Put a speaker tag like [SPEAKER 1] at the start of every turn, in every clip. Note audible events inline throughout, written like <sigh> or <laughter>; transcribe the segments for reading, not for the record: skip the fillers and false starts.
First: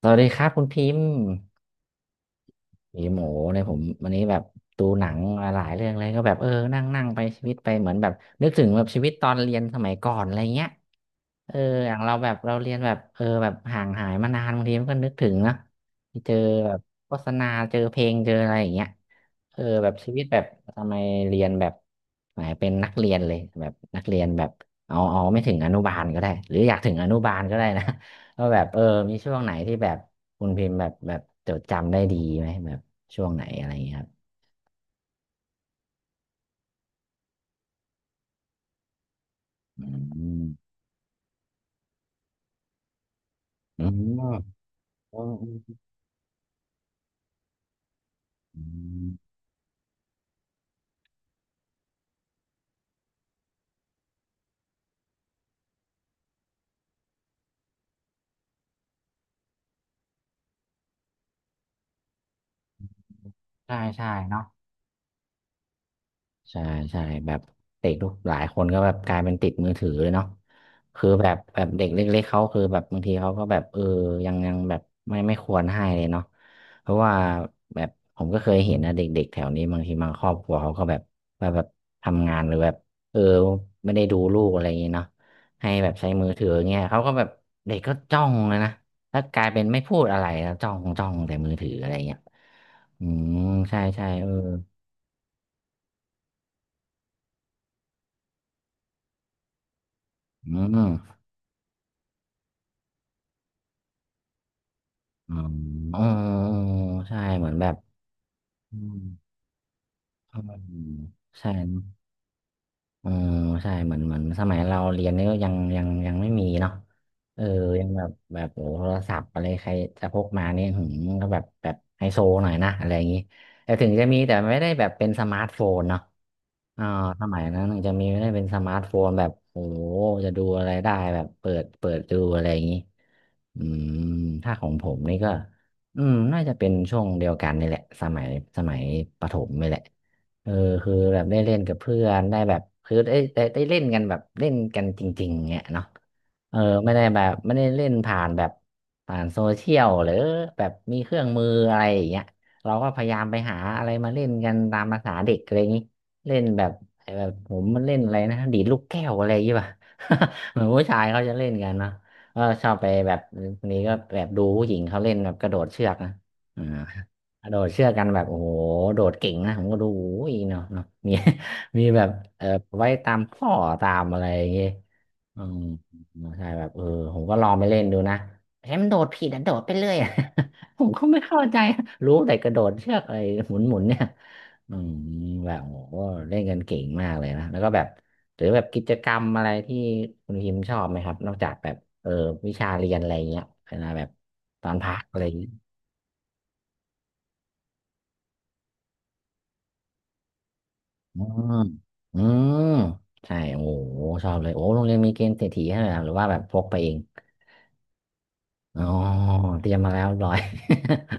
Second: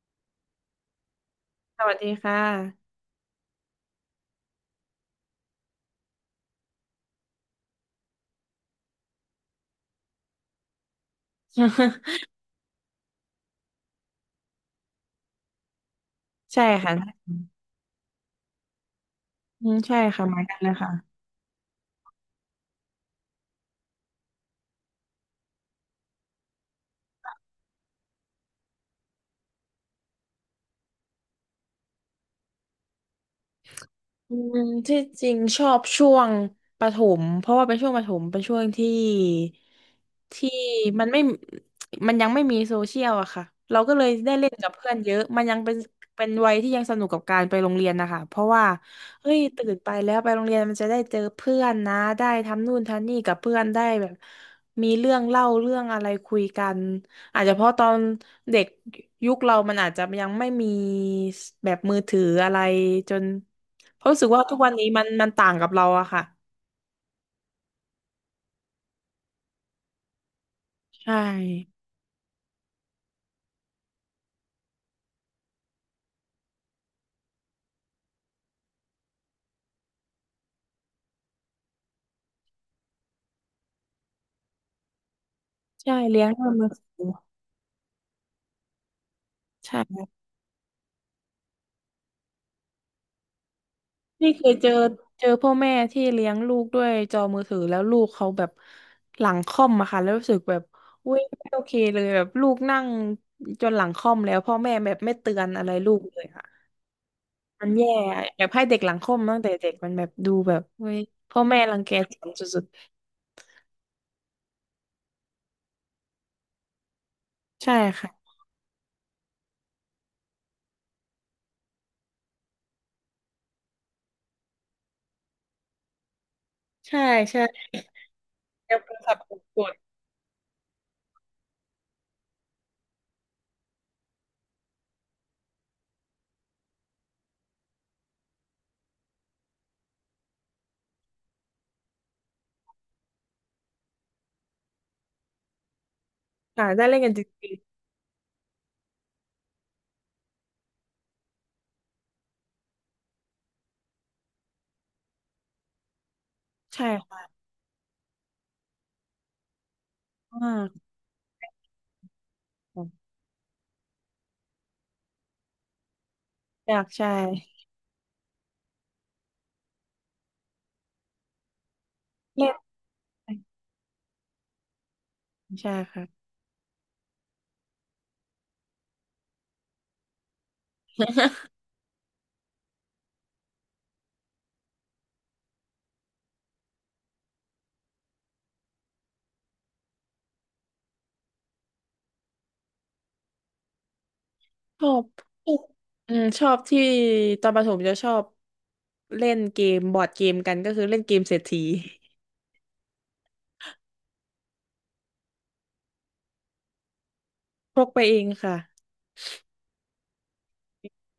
[SPEAKER 1] สวัสดีครับคุณพิมพ์ <laughs>
[SPEAKER 2] สวัสดีค่ะ
[SPEAKER 1] ผีหมูเนี่ยผมวันนี้แบบดูหนังมาหลายเรื่องเลยก็แบบเออนั่งนั่งไปชีวิตไปเหมือนแบบนึกถึงแบบชีวิตตอนเรียนสมัยก่อนอะไรเงี้ยเอออย่างเราแบ
[SPEAKER 2] <laughs>
[SPEAKER 1] บเราเรียนแบบเออแบบห่างหายมานานบางทีมันก็นึกถึงนะที่เจอ
[SPEAKER 2] ใช่
[SPEAKER 1] แบบ
[SPEAKER 2] ค่ะ
[SPEAKER 1] โฆษณาเจอเพลงเจออะไรอย่างเงี้ยเออ
[SPEAKER 2] อืม
[SPEAKER 1] แบบ
[SPEAKER 2] ใช่
[SPEAKER 1] ชีวิต
[SPEAKER 2] ค่ะเห
[SPEAKER 1] แบ
[SPEAKER 2] มือ
[SPEAKER 1] บ
[SPEAKER 2] นกันเลย
[SPEAKER 1] ทำ
[SPEAKER 2] ค่ะ
[SPEAKER 1] ไม
[SPEAKER 2] <laughs>
[SPEAKER 1] เรียนแบบไหนเป็นนักเรียนเลยแบบนักเรียนแบบเอาไม่ถึงอนุบาลก็ได้หรืออยากถึงอนุบาลก็ได้นะ <laughs> ว่าแบบเออมีช่วงไหนที่แบบคุณพิมพ์แบบจดจำได้ดีไหมแบบ ช่วงไหนอะไรอย่างเงี้ยครับ
[SPEAKER 2] อืมที่จริงชอบช่วงประถมเพราะว่าเป็นช่วงประถมเป็นช่วงที่
[SPEAKER 1] อืม
[SPEAKER 2] ที่มันไม่มันยังไม่มีโซเชียลอะค่ะเรา
[SPEAKER 1] อื
[SPEAKER 2] ก็เลยได้เล่
[SPEAKER 1] ม
[SPEAKER 2] นกับเพื่อนเย
[SPEAKER 1] อื
[SPEAKER 2] อะมันยังเป็น
[SPEAKER 1] ม
[SPEAKER 2] เป็นวัยที่ยังสนุกกับการไปโรงเรียนนะคะเพราะ
[SPEAKER 1] อื
[SPEAKER 2] ว่าเฮ้
[SPEAKER 1] ม
[SPEAKER 2] ยตื่นไปแล้วไปโรงเรียนมันจะได้เจอเพื่อนนะได้ทำนู่นทำนี่กับเพื่อนได้แบบมีเรื่องเล่าเรื่องอะไรคุยกันอาจจะเพราะตอนเด็กยุคเรามันอาจจะยังไม่มีแบบมือถืออะไรจน
[SPEAKER 1] ใช่
[SPEAKER 2] เพ
[SPEAKER 1] ใช่
[SPEAKER 2] ราะรู้สึก
[SPEAKER 1] เนาะ
[SPEAKER 2] ว่าทุกวันนี้มันต่างกับเราอะค่ะ
[SPEAKER 1] ใช่ใช่แบบเด็กทุกหลายคนก็แบบกลายเป็นติดมือถือเลยเนาะคือ
[SPEAKER 2] ใช่
[SPEAKER 1] แบบเด็กเล็กๆเขาคือแบบบางทีเขาก็แบบเออยังแบบไม่ควรให้เลยเนาะเพราะว่าแบบผมก็เคยเห็นนะเด็กๆแถวนี้บางทีบางครอบครัวเขาก็แบบแบบทำงานหรือแบบเออไม่ได้ดูลูกอะไรอย่างเงี้เนาะให้แบ
[SPEAKER 2] ใช่
[SPEAKER 1] บใช้
[SPEAKER 2] เลี้
[SPEAKER 1] มื
[SPEAKER 2] ยง
[SPEAKER 1] อถื
[SPEAKER 2] ด้ว
[SPEAKER 1] อ
[SPEAKER 2] ยมือ
[SPEAKER 1] เงี้
[SPEAKER 2] ถ
[SPEAKER 1] ยเขา
[SPEAKER 2] ื
[SPEAKER 1] ก็แบบ
[SPEAKER 2] อ
[SPEAKER 1] เด็กก็จ้องเลยนะแล้วกลายเป็นไม่พูด
[SPEAKER 2] ใช่
[SPEAKER 1] อะไรแล้วจ้องจ้องแต่มือถืออะไรเงี้ยอืมใช่ใช่เออ
[SPEAKER 2] นี่เคยเจอพ่อแม่ที่เลี้ยงลูกด้วยจอมือถือแล้วลูกเขาแบบหลังค่อมอะค่ะแล้วรู้สึก
[SPEAKER 1] อื
[SPEAKER 2] แบบอุ้
[SPEAKER 1] ม
[SPEAKER 2] ยไม่โอเคเลยแบบลูกนั่งจนหลังค่อมแล้วพ่อแม่แบบไม่เตื
[SPEAKER 1] อ๋
[SPEAKER 2] อ
[SPEAKER 1] อ
[SPEAKER 2] นอะไรลู
[SPEAKER 1] อ๋อ
[SPEAKER 2] กเลยค่ะ
[SPEAKER 1] ใช่เหมือนแบ
[SPEAKER 2] มัน
[SPEAKER 1] บ
[SPEAKER 2] แย่แบบให้
[SPEAKER 1] อื
[SPEAKER 2] เด็กหลั
[SPEAKER 1] ม
[SPEAKER 2] งค่อมตั้งแต่เด็กมันแบบดู
[SPEAKER 1] อื
[SPEAKER 2] แบบ
[SPEAKER 1] ม
[SPEAKER 2] เว้ยพ่อ
[SPEAKER 1] ใช่
[SPEAKER 2] แม่รังแกสันสุด
[SPEAKER 1] อ๋อใช่เหมือนเหมือนสมัยเราเรียนนี่ก็ยังไม่มีเนาะเออ
[SPEAKER 2] ๆใช่
[SPEAKER 1] ยังแบบ
[SPEAKER 2] ค่ะ
[SPEAKER 1] แบบโอ้โทรศัพท์อะไรใครจะพกมาเนี่ยหืมก็แบบไฮโซหน่อยนะอะไรอย่างนี้แต่ถึงจะมีแต่ไม่ได้แบบเป็นสมาร์ทโฟนเนาะ อ่า
[SPEAKER 2] ใช่
[SPEAKER 1] สมั
[SPEAKER 2] ใช่
[SPEAKER 1] ยนั้นมันจะมีไม่ได้เป็นสมา
[SPEAKER 2] แล้
[SPEAKER 1] ร์
[SPEAKER 2] ว
[SPEAKER 1] ท
[SPEAKER 2] โท
[SPEAKER 1] โฟ
[SPEAKER 2] ร
[SPEAKER 1] น
[SPEAKER 2] ศัพ
[SPEAKER 1] แบ
[SPEAKER 2] ท์
[SPEAKER 1] บ
[SPEAKER 2] ก
[SPEAKER 1] โอ้
[SPEAKER 2] ด
[SPEAKER 1] โหจะดูอะไรได้แบบเปิดดูอะไรอย่างนี้อืมถ้าของผมนี่ก็อืมน่าจะเป็นช่วงเดียวกันนี่แหละสมัยสมัยประถมนี่แหละเออคือแบบได้เล่นกับเพื่อนได้แบบคือได้เล่นกันแบบเล่นกันจริงๆเนี่ยเนาะเอ
[SPEAKER 2] ๆ
[SPEAKER 1] อ
[SPEAKER 2] ค่ะได้
[SPEAKER 1] ไม่
[SPEAKER 2] เล่น
[SPEAKER 1] ได้
[SPEAKER 2] กัน
[SPEAKER 1] แบ
[SPEAKER 2] จ
[SPEAKER 1] บ
[SPEAKER 2] ริ
[SPEAKER 1] ไม่
[SPEAKER 2] ง
[SPEAKER 1] ได้เล่นผ่านแบบผ่านโซเชียลหรือแบบมีเครื่องมืออะไรอย่างเงี้ยเราก็พยายามไปหาอะไรมาเล่นกันตามภาษาเด็กอะไรอย่างนี้ เล่นแบบ
[SPEAKER 2] ๆใช่
[SPEAKER 1] ไอ้แบบ
[SPEAKER 2] ค่ะ
[SPEAKER 1] ผมมันเล่นอะไรนะดีดลูกแก้วอะไรอย่างเงี้ยป่ะ
[SPEAKER 2] มา
[SPEAKER 1] <laughs> เหมือนผู้
[SPEAKER 2] ก
[SPEAKER 1] ชายเขาจะเล่นกันเนาะก็ชอบไปแบบนี้ก็แบบดูผู้หญิงเขาเล่นแบบกระโดดเชือกนะอ่า
[SPEAKER 2] อยากใช่
[SPEAKER 1] กระโดดเชือกกันแบบโอ้โหโดดเก่งนะผมก็ดูโอ้ยเนาะเนาะมี <laughs> มีแบบเออ
[SPEAKER 2] เล่น
[SPEAKER 1] ไว้ตามข้อตามอะไรอย่างเงี้ยอืม
[SPEAKER 2] ใช่ค่ะ
[SPEAKER 1] ใช่แบบเออผมก็ลองไปเล่นดูนะเฮ้ยมันโดดผิดอะโดดไปเรื่อยอะ <laughs> ผมก็ไม่เข้าใจรู้แต่กระโดดเชือกอะไรหมุนหมุนเนี่ย อืมแบบโอ้โหเล่นกันเก่งมากเลยนะแล้วก็แบบหรือแบบกิจกรรมอะไรที่คุณพิมพ์ชอบไหมครับนอกจากแบบเออวิชาเรียนอะไรเงี้ยเวลาแบบตอน
[SPEAKER 2] ช
[SPEAKER 1] พั
[SPEAKER 2] อ
[SPEAKER 1] ก
[SPEAKER 2] บ
[SPEAKER 1] อะไรอย่างเงี้ย
[SPEAKER 2] อืมชอบที่ตอนประถมจะชอบเล่นเกมบอร์ดเกมกันก็คือเล่นเก
[SPEAKER 1] อื
[SPEAKER 2] มเศรษ
[SPEAKER 1] ม
[SPEAKER 2] ฐี
[SPEAKER 1] อืมใช่โอ้โหชอบเลยโอ้โรงเรียนมีเกมเศรษฐีให้ด้วยเหรอหรือว่าแบบพกไปเอง
[SPEAKER 2] พกไปเองค่ะ
[SPEAKER 1] อ๋อเตรียมมาแล้วเรียบร้อย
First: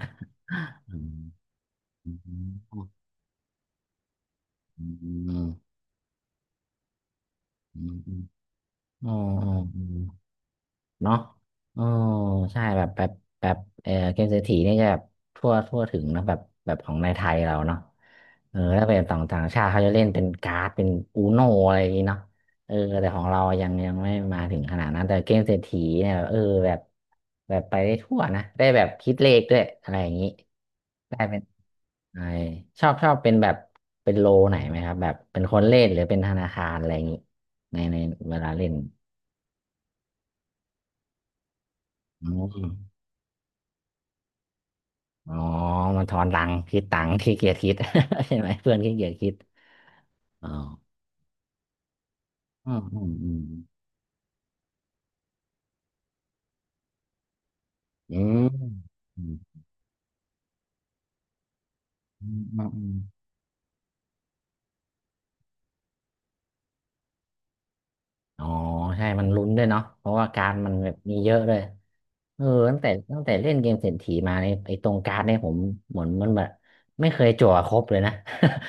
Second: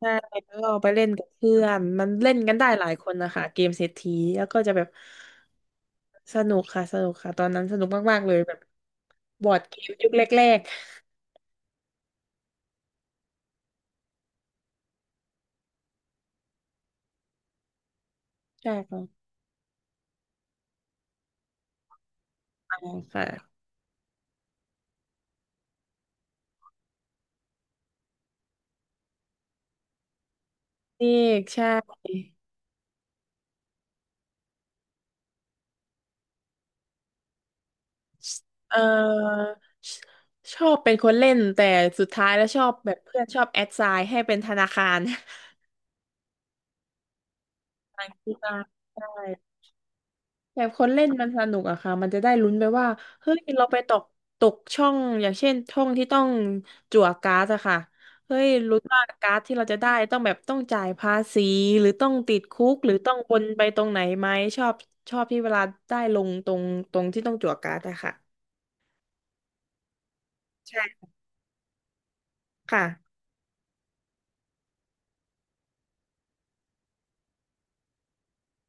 [SPEAKER 2] ใช่แล้วก็ ไป
[SPEAKER 1] อื
[SPEAKER 2] เล่น
[SPEAKER 1] ม
[SPEAKER 2] กับเพื่อนมัน
[SPEAKER 1] อื
[SPEAKER 2] เล่นกันได้หลา
[SPEAKER 1] ม
[SPEAKER 2] ยคนนะคะเกมเศรษฐีแล้วก็จะแบ
[SPEAKER 1] อื
[SPEAKER 2] บ
[SPEAKER 1] ม
[SPEAKER 2] สนุกค่ะสนุกค่ะตอนนั้นส
[SPEAKER 1] อื
[SPEAKER 2] นุก
[SPEAKER 1] มอื
[SPEAKER 2] มา
[SPEAKER 1] ม
[SPEAKER 2] กๆเลยแบบบ
[SPEAKER 1] อื
[SPEAKER 2] อ
[SPEAKER 1] ม
[SPEAKER 2] ร์ดเก
[SPEAKER 1] อื
[SPEAKER 2] ม
[SPEAKER 1] ม
[SPEAKER 2] ยุคแรก
[SPEAKER 1] เนาะเออใช่แบบแบบเออเกมเศรษฐีนี่จะแบบทั่วถึงเนอะแบบแบบของในไทยเราเนาะเออ
[SPEAKER 2] ๆใช่
[SPEAKER 1] ถ้าเป็น
[SPEAKER 2] ค่ะ
[SPEAKER 1] ต่างต่างชาติเขาจะเล่นเป็นการ์ดเป็นอูโนอะไรอย่างงี้เนาะเออแต่ของเรา
[SPEAKER 2] ค่ะ
[SPEAKER 1] ยังยังไม่มาถึงขนาดนั้นแต่เกมเศรษฐีเนี่ยเออแบบแบบไปได้ทั่วนะได้แบบคิดเลขด้วยอะไรอย่างงี้
[SPEAKER 2] นี่
[SPEAKER 1] ได้เป็น
[SPEAKER 2] ใช่
[SPEAKER 1] ไอชอบเป็นแบบเป็นโลไหนไหมครับแบบเป็นคนเล่นหรือเป็นธนาคารอะไรอย่างงี้ในในเวลาเล่
[SPEAKER 2] เ
[SPEAKER 1] น
[SPEAKER 2] ออชชอบเป็นคนเล่นแต่สุด
[SPEAKER 1] อื
[SPEAKER 2] ท้ายแล้วชอบแบ
[SPEAKER 1] ม
[SPEAKER 2] บเพื่อนชอบแอดไซน์ให้เป็นธนาคาร
[SPEAKER 1] อ๋อ
[SPEAKER 2] <laughs>
[SPEAKER 1] มันทอนตังค์คิดตังค์ขี้เกียจคิด
[SPEAKER 2] ทาง
[SPEAKER 1] <laughs>
[SPEAKER 2] กี
[SPEAKER 1] ใช่ไหม
[SPEAKER 2] ฬา
[SPEAKER 1] เพื่อนขี้เกีย
[SPEAKER 2] ใช่
[SPEAKER 1] จคิดอ๋อ
[SPEAKER 2] แบบคนเล่นมันสนุกอะค่ะมันจะได้ลุ้นไป
[SPEAKER 1] อืม
[SPEAKER 2] ว่า
[SPEAKER 1] อืมอื
[SPEAKER 2] เฮ้
[SPEAKER 1] ม
[SPEAKER 2] ยเราไปตกช่องอย่างเช่นช่องที่ต้องจั่วการ์ดอะค่ะ
[SPEAKER 1] อื
[SPEAKER 2] เฮ้
[SPEAKER 1] ม
[SPEAKER 2] ยลุ้นว่า
[SPEAKER 1] อื
[SPEAKER 2] การ์ดที่
[SPEAKER 1] ม
[SPEAKER 2] เราจะได้ต้องแบบต้องจ่ายภาษีหรือต้อง
[SPEAKER 1] อื
[SPEAKER 2] ติดคุ
[SPEAKER 1] ม
[SPEAKER 2] ก
[SPEAKER 1] อื
[SPEAKER 2] หรื
[SPEAKER 1] ม
[SPEAKER 2] อต้องวนไปตรงไหนไหมชอบชอบที่เวลาได้ลงตรงที่ต้องจั่วการ์ดอะค่ะ
[SPEAKER 1] อ๋อใช่มันลุ้นด้วยเนาะเพราะว่าการดมั
[SPEAKER 2] ใช
[SPEAKER 1] นแบบ
[SPEAKER 2] ่
[SPEAKER 1] มีเยอะเลยเออตั้งแต่
[SPEAKER 2] ค่ะ
[SPEAKER 1] ตั้งแต่เล่นเกมเศรษฐีมาในยไอ้ตรงการ์ดเนี่ยผมเหมือนมันแบบไม่เคยจั่วครบเลยนะ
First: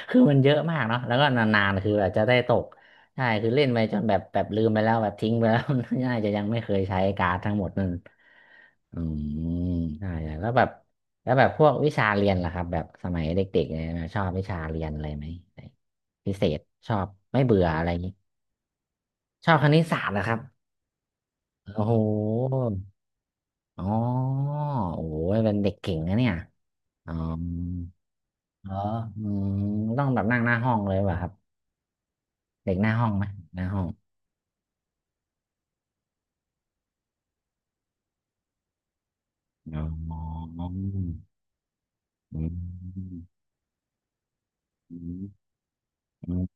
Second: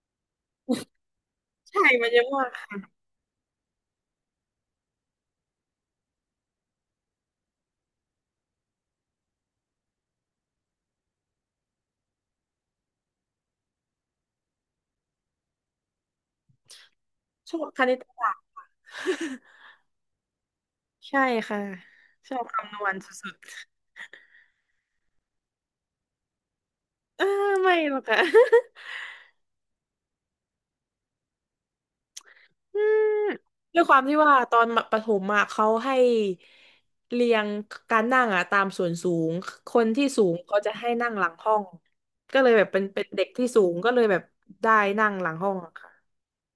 [SPEAKER 1] <laughs> คือมันเยอะมากเนาะแล้วก็นาน
[SPEAKER 2] ใช่
[SPEAKER 1] ๆคือ
[SPEAKER 2] มั
[SPEAKER 1] อา
[SPEAKER 2] น
[SPEAKER 1] จ
[SPEAKER 2] เย
[SPEAKER 1] จะ
[SPEAKER 2] อะ
[SPEAKER 1] ได้
[SPEAKER 2] มา
[SPEAKER 1] ต
[SPEAKER 2] ก
[SPEAKER 1] กใช่คือเล่นไปจนแบบแบบลืมไปแล้วแบบทิ้งไปแล้ว <laughs> น่าจะยังไม่เคยใช้การ์ดทั้งหมดนั่นอืมใช่ใช่แล้วแบบแล้วแบบพวกวิชาเรียนล่ะครับแบบสมัยเด็กๆเนี่ยชอบวิชาเรียนอะไรไหมพิเศษชอบไม่
[SPEAKER 2] ชอ
[SPEAKER 1] เบื่อ
[SPEAKER 2] บค
[SPEAKER 1] อะไรอ
[SPEAKER 2] ณิ
[SPEAKER 1] ย่า
[SPEAKER 2] ต
[SPEAKER 1] งนี้
[SPEAKER 2] ศาสตร์ <laughs>
[SPEAKER 1] ชอบคณิตศาสตร์นะครับ
[SPEAKER 2] ใช่ค่ะ
[SPEAKER 1] โอ้โห
[SPEAKER 2] ชอบคำนวณสุด
[SPEAKER 1] อ๋อโอ้ยเป็นเด็กเก่งนะเนี่ยอ๋อ
[SPEAKER 2] ๆเออไม่หรอกค่ะ <laughs>
[SPEAKER 1] เอออืมต้องแบบนั่งหน้าห้องเลยป่ะครับเด็ก
[SPEAKER 2] อื
[SPEAKER 1] หน้าห้
[SPEAKER 2] ม
[SPEAKER 1] องไหมหน้าห้
[SPEAKER 2] ด้ว
[SPEAKER 1] อ
[SPEAKER 2] ย
[SPEAKER 1] ง
[SPEAKER 2] ความที่ว่าตอนประถมอะเขาให้เรียงการนั่งอะตามส่วนสูงค
[SPEAKER 1] อ๋
[SPEAKER 2] นที่สูงเขา
[SPEAKER 1] อ
[SPEAKER 2] จะให้นั่งหลังห้องก็
[SPEAKER 1] อื
[SPEAKER 2] เลยแบบเป็นเด็
[SPEAKER 1] ม
[SPEAKER 2] กที่สูงก็เลยแบบได้
[SPEAKER 1] อื
[SPEAKER 2] นั่ง
[SPEAKER 1] ม
[SPEAKER 2] หลังห้องอะค่ะ
[SPEAKER 1] อืม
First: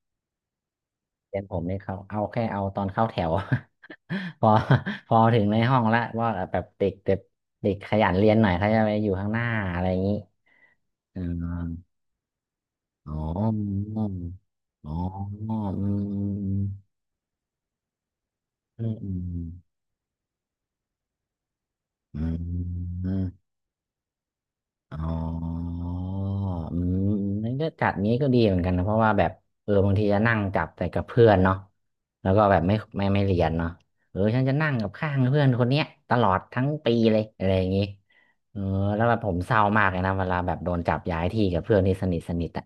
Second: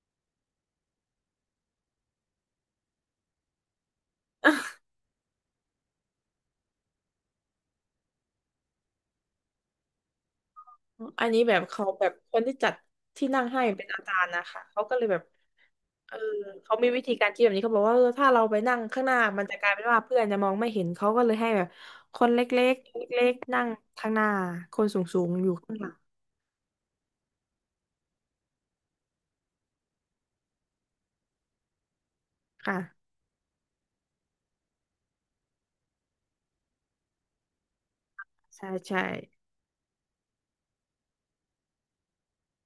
[SPEAKER 1] เรียนผมนี่เขาเอาแค่เอาตอนเข้าแถว <laughs> พอพอถึงในห้องละว่าแบบเด็กเด็กเด็กขยันเรียนหน่อยเขาจะไปอยู่ข้างหน้าอะไรอย่างนี้อ๋
[SPEAKER 2] อันนี้แบบเขา
[SPEAKER 1] อ
[SPEAKER 2] แบบคนที่จัด
[SPEAKER 1] อ๋อ
[SPEAKER 2] ที่นั่งให้เป็นอาจารย์นะคะเขา
[SPEAKER 1] อ๋อ
[SPEAKER 2] ก็เลยแบบ
[SPEAKER 1] อื
[SPEAKER 2] เออ
[SPEAKER 1] ม
[SPEAKER 2] เขามีวิธีการคิดแบบนี้เขาบอกว่าเออถ้าเราไปนั่ง
[SPEAKER 1] อืม
[SPEAKER 2] ข้าง
[SPEAKER 1] อื
[SPEAKER 2] หน้ามัน
[SPEAKER 1] ม
[SPEAKER 2] จะกลายเป็นว่าเพื่อนจะมองไม่เห็นเขาก็เลยให้แบบค
[SPEAKER 1] อื
[SPEAKER 2] นเล็กๆเล็ก
[SPEAKER 1] ม
[SPEAKER 2] ๆนั่งข้างหน้าคนส
[SPEAKER 1] อ๋
[SPEAKER 2] ูงๆอยู่
[SPEAKER 1] อ
[SPEAKER 2] ข้างหลัง
[SPEAKER 1] อืมนั่นก็จัดงี้ก็ดีเหมือนกันนะเพราะว่าแบบเออบางทีจะนั่งจับแต่กับเพื่อนเนาะแล้วก็แบบไม่
[SPEAKER 2] ค่ะ
[SPEAKER 1] ไม่ไม่เรียนเนาะเออฉันจะนั่งกับข้างเพื่อนคนเนี้ยตลอดทั้งปีเลยอะไรอย่างงี้เออ
[SPEAKER 2] ใช่ใช่
[SPEAKER 1] แล้วแบบผมเศร้ามากเลยนะเวลาแบบโดนจับย้ายที่กับเพื่อนที่สนิทสนิทอะ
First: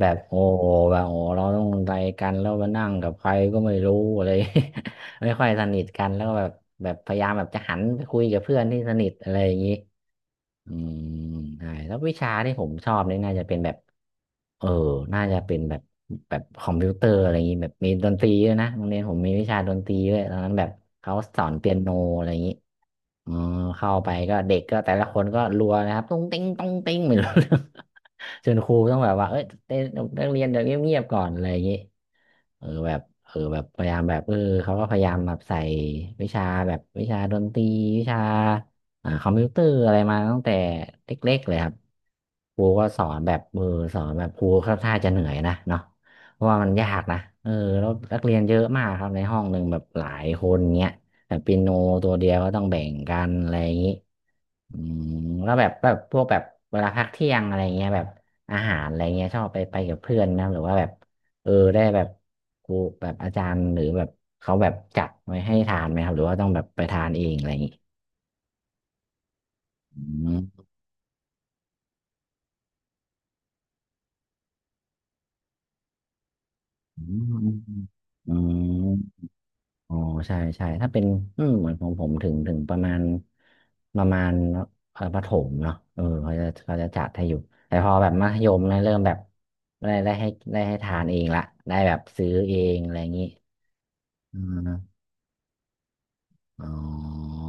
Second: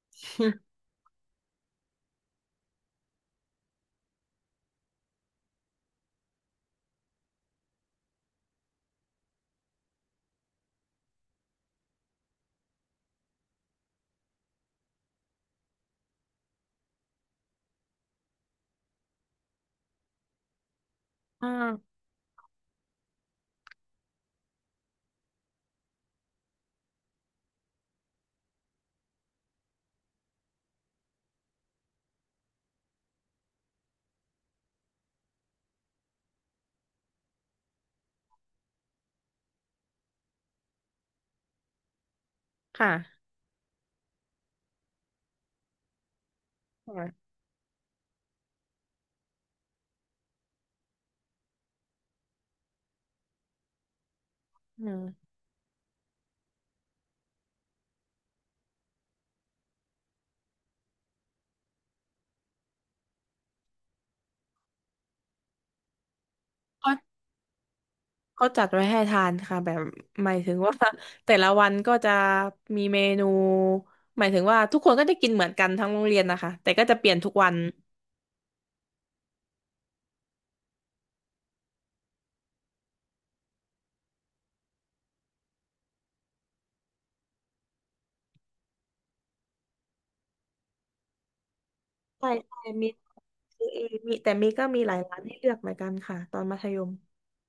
[SPEAKER 1] แบบโอ้โหแบบโอ้เราต้องอะไรกันแล้วมานั่งกับใครก็ไม่รู้อะไร <laughs> ไม่ค่อยสนิทกันแล้วก็แบบแบบพยายามแบบจะหันไปคุยกับเพื่อนที่สนิทอะไรอย่างงี้ อืมใช่แล้ววิชาที่ผมชอบนี่น่าจะเป็นแบบ เออ น่าจะเป็นแบบ แบบคอมพิวเตอร์อะไรอย่างนี้ แบบมีดนตรีด้วยนะโรงเรียนผมมีวิชาดนตรีด้วยตอนนั้นแบบเขาส
[SPEAKER 2] <laughs>
[SPEAKER 1] อ
[SPEAKER 2] อ่า
[SPEAKER 1] นเปียโนอะไรอย่างนี้ อมเข้าไปก็เด็กก็แต่ละคนก็รัวนะครับตุ้งติ้งตุ้งติ้งไม่รู้เรื่อง <laughs> จนครูต้องแบบว่าเอ้ยเต้นนักเรียนเดี๋ยวเงียบๆก่อนอะไรอย่างงี้เออแบบเออแบบพยายามแบบเออเขาก็พยายามแบบใส่วิชาแบบวิชาดนตรีวิชาคอมพิวเตอร์อะไรมาตั้งแต่เล็กๆเลยครับครูก็
[SPEAKER 2] ค่ะ
[SPEAKER 1] สอนแบบมืออสอนแบบครูค่อนข้างจะเหนื่อยนะเนาะเพราะว่ามันยากนะ
[SPEAKER 2] ค่ะ
[SPEAKER 1] เออแล้วนักเรียนเยอะมากครับในห้องหนึ่งแบบหลายคนเงี้ย แต่เปียโนตัวเดียวก็ต้องแบ่งกันอะไรอย่างนี้อื
[SPEAKER 2] อื
[SPEAKER 1] ม
[SPEAKER 2] ม
[SPEAKER 1] แล้วแบบแบบพวกแบบเวลาพักเที่ยงอะไรเงี้ยแบบอาหารอะไรเงี้ยชอบไปกับเพื่อนนะหรือว่าแบบเออได้แบบครูแบบอาจารย์หรือแบบเขาแบบจัดไว้ให้ทานไหมครับหรือว่าต้องแบบไป
[SPEAKER 2] เขา
[SPEAKER 1] ทานเองอะไรอย่างนี้
[SPEAKER 2] เขาจัดไว้ให้ทานค่ะแบบ
[SPEAKER 1] อื
[SPEAKER 2] หมายถึง
[SPEAKER 1] ม
[SPEAKER 2] ว่า <laughs> แต่ละวันก็จะมีเมนูหมายถึงว่าทุกคนก็จะกินเหมือนกันทั้งโรงเรียนนะคะแต่ก็จะ
[SPEAKER 1] อื
[SPEAKER 2] เปลี่ยนทุ
[SPEAKER 1] ม
[SPEAKER 2] กวัน
[SPEAKER 1] อืม อ๋อใช่ใช่ถ้าเป็นอืมเหมือนของผมถึงประมาณประมาณประถมเนาะเออเขาจะจัดให้อยู่แต่พอแบบมัธยมเนี่ยเริ่มแบบได้ได้ให้ได้ให้ทานเองละได้แบบซื้
[SPEAKER 2] ใช่
[SPEAKER 1] อเอ
[SPEAKER 2] ใช่
[SPEAKER 1] ง
[SPEAKER 2] มี
[SPEAKER 1] อะไรอย่างนี้
[SPEAKER 2] ซื้อเองมีแต่
[SPEAKER 1] อื
[SPEAKER 2] มีก็มีหลา
[SPEAKER 1] ม
[SPEAKER 2] ยร้านให้เลือกเหมือนกันค่ะตอนมัธ
[SPEAKER 1] อ๋
[SPEAKER 2] ยม
[SPEAKER 1] อ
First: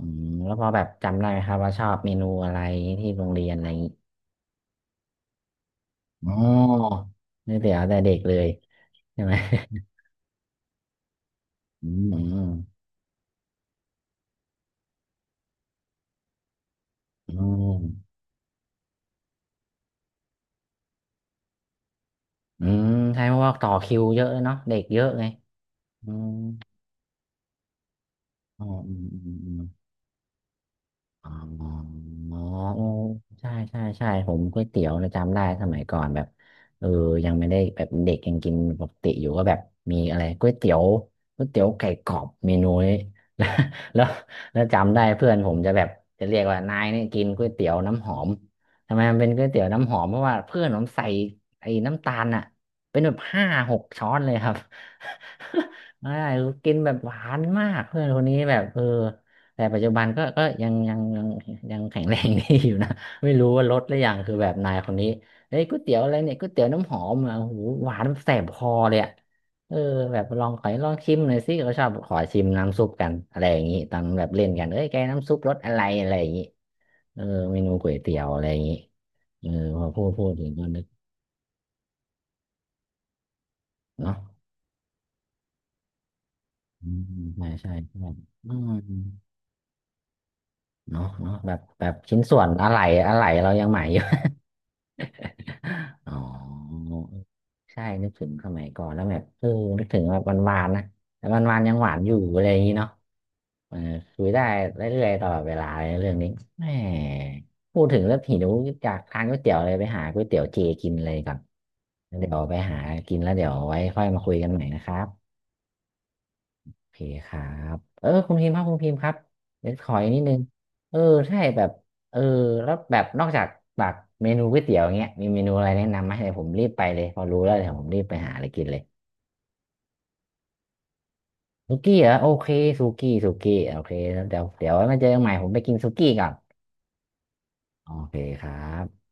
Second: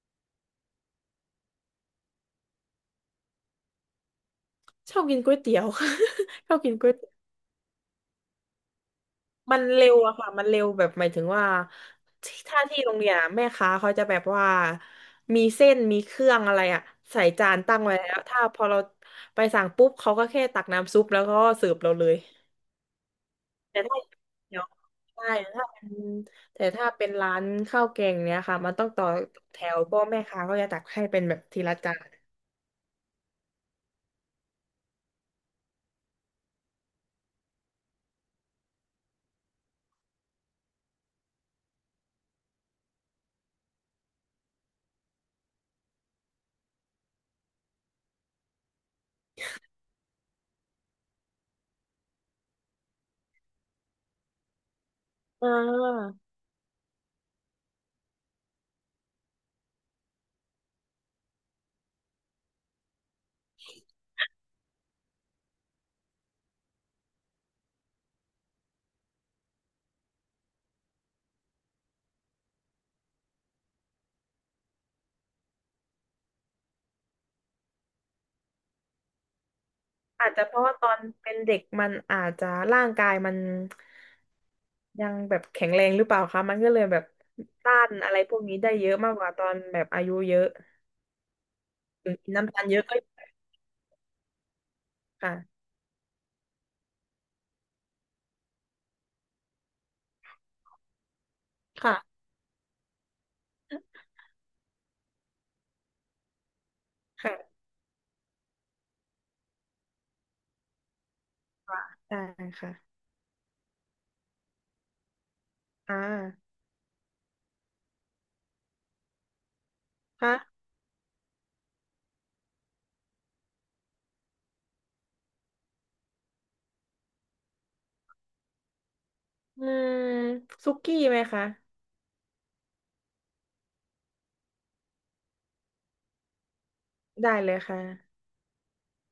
[SPEAKER 1] อืมแล้วพอแบบจำได้ไหมครับว่าชอบเมนูอะไรที่โรงเรียนอะไรอย่างนี้
[SPEAKER 2] ชอบกินก๋วยเตี๋ยว
[SPEAKER 1] อ๋
[SPEAKER 2] <laughs> ชอบกินก๋วย
[SPEAKER 1] อ
[SPEAKER 2] เตี๋ยว
[SPEAKER 1] นี่เดี๋ยวแต่เด็กเลยใช่ไหม
[SPEAKER 2] มันเร็วอะค่ะมันเร็วแบบหมายถึงว่า
[SPEAKER 1] <laughs> อื
[SPEAKER 2] ที่ถ้า
[SPEAKER 1] ม
[SPEAKER 2] ที่โรงเรียนอะแม่ค้าเขาจะแบบว่ามีเส้นมีเครื่องอะไรอะใส่
[SPEAKER 1] อืม
[SPEAKER 2] จาน
[SPEAKER 1] อื
[SPEAKER 2] ตั้
[SPEAKER 1] ม
[SPEAKER 2] งไว้แล้วถ้าพอเราไปสั่งปุ๊บเขาก็แค่ตักน้ำซุปแล้วก็เสิร์ฟเราเลย
[SPEAKER 1] อืมใช่เพราะว่าต่อ
[SPEAKER 2] แต่
[SPEAKER 1] คิ
[SPEAKER 2] ถ้า
[SPEAKER 1] วเยอะเเนาะ
[SPEAKER 2] เดี๋ยว
[SPEAKER 1] เด็กเยอะไง
[SPEAKER 2] ใช่ถ้าเป็น
[SPEAKER 1] อืม
[SPEAKER 2] แต่ถ้าเป็นร้านข้าวแกงเนี้ยค่ะ
[SPEAKER 1] อ๋อ
[SPEAKER 2] มันต้อง
[SPEAKER 1] อื
[SPEAKER 2] ต่
[SPEAKER 1] ม
[SPEAKER 2] อ
[SPEAKER 1] อืมอื
[SPEAKER 2] แถ
[SPEAKER 1] ม
[SPEAKER 2] วเพราะแม่ค้าก็จะตักให้เป็น
[SPEAKER 1] อ๋อ
[SPEAKER 2] แบบทีละจาน
[SPEAKER 1] อ๋อโอ้ใช่ใช่ใช่ผมก๋วยเตี๋ยวนะจำได้สมัยก่อนแบบเออยังไม่ได้แบบเด็กยังกินปกติอยู่ก็แบบมีอะไรก๋วยเตี๋ยวก๋วยเตี๋ยวไก่กรอบเมนูนี้ <laughs> แล้วแล้วแล้วจำได้เพื่อนผมจะแบบจะเรียกว่านายเนี่ยกินก๋วยเตี๋ยวน้ำหอมทำไมมันเป็นก๋วยเตี๋ยวน้ำหอมเพราะว่าเพื่อนผมใส่ไอ้น้ำตาลอ่ะเป็นแบบห้าหกช้อนเลยครับ
[SPEAKER 2] อ่
[SPEAKER 1] <laughs> ใช่
[SPEAKER 2] า
[SPEAKER 1] กินแบบหวานมากเพื่อนคนนี้แบบเออ แต่ปัจจุบันก็ยังแข็งแรงดีอยู่นะ <laughs> ไม่รู้ว่าลดหรือยังคือแบบนายคนนี้เฮ้ยก๋วยเตี๋ยวอะไรเนี่ยก๋วยเตี๋ยวน้ำหอมอ่ะโอ้โหหวานแสบคอเลยอ่ะเออแบบลองขอให้ลองชิมหน่อยสิเขาชอบขอชิมน้ำซุปกันอะไรอย่างงี้ตอนแบบเล่นกันเอ้ยแกน้ำซุปรสอะไรอะไรอย่างงี้เออเมนูก๋วยเตี๋ยวอะไรอย่างงี้เออพอพูดพู
[SPEAKER 2] อาจ
[SPEAKER 1] ด
[SPEAKER 2] จะ
[SPEAKER 1] ถึง
[SPEAKER 2] เพราะ
[SPEAKER 1] ก็
[SPEAKER 2] ว่า
[SPEAKER 1] นึ
[SPEAKER 2] ต
[SPEAKER 1] ก
[SPEAKER 2] อนเป็นเด็กมันอาจจะร่างกายมัน
[SPEAKER 1] เนาะ
[SPEAKER 2] ยังแบบแข็งแรงหรือเปล่าคะมันก็เลย
[SPEAKER 1] อื
[SPEAKER 2] แบ
[SPEAKER 1] ม
[SPEAKER 2] บ
[SPEAKER 1] ใช่ใช่
[SPEAKER 2] ต้าน
[SPEAKER 1] ใช่
[SPEAKER 2] อะไรพวก
[SPEAKER 1] อื
[SPEAKER 2] นี้ได้เยอะมาก
[SPEAKER 1] ม
[SPEAKER 2] กว่าตอนแบบอายุเยอะ
[SPEAKER 1] เนาะแบบแบบ
[SPEAKER 2] ถึง
[SPEAKER 1] ชิ้น
[SPEAKER 2] กิน
[SPEAKER 1] ส่วน
[SPEAKER 2] น้ำตาล
[SPEAKER 1] อะไห
[SPEAKER 2] เย
[SPEAKER 1] ล่
[SPEAKER 2] อะก็
[SPEAKER 1] อะไหล่เรายังใหม่อยู่
[SPEAKER 2] ค่ะ
[SPEAKER 1] อ๋อใช่นึกถึงสมัยก่อนแล้วแบบเออนึกถึงแบบวันวานๆนะแต่วันวานๆยังหวา
[SPEAKER 2] ค่ะ
[SPEAKER 1] นอยู่อะไรอย่างนี้เนาะเออคุยได้เรื่อยๆตลอดเวลาเลยเรื่องนี้แหม
[SPEAKER 2] ค่ะ
[SPEAKER 1] พูดถึงแล้วหิวอยากทานก๋วยเตี๋ยวเลยไปหาก๋วยเตี๋ยวเจกินเลยก่อน
[SPEAKER 2] ค่ะ
[SPEAKER 1] แล้
[SPEAKER 2] ได้
[SPEAKER 1] วเดี๋ยวไป
[SPEAKER 2] ค่ะ
[SPEAKER 1] หากินแล้วเดี๋ยวไว้ค่อยมาคุยกันใหม่นะครับ
[SPEAKER 2] อ่า
[SPEAKER 1] โอเคครับเออคุณพิมพ์ครับคุณพิมพ์ครับ เดี๋ยวขออีกนิดนึ
[SPEAKER 2] ค่ะ
[SPEAKER 1] ง เออใช่แบบ เออแล้วแบบนอกจากแบบเมนูก๋วยเตี๋ยวอเงี้ยมีเมนูอะไรแนะนำไหมเดี๋ยวผมรีบไปเลยพอรู้แล้วเดี๋ยวผมรีบไปหาอะไรกินเลย
[SPEAKER 2] อืมซุกี้ไหมคะ
[SPEAKER 1] สุกี้เหรอโอเคสุกี้สุกี้โอเคแล้วเดี๋ยวไว้มาเจอกันใหม่ผมไปกินสุกี้ก่อน
[SPEAKER 2] ได้เลยค่ะ
[SPEAKER 1] โอเคครับ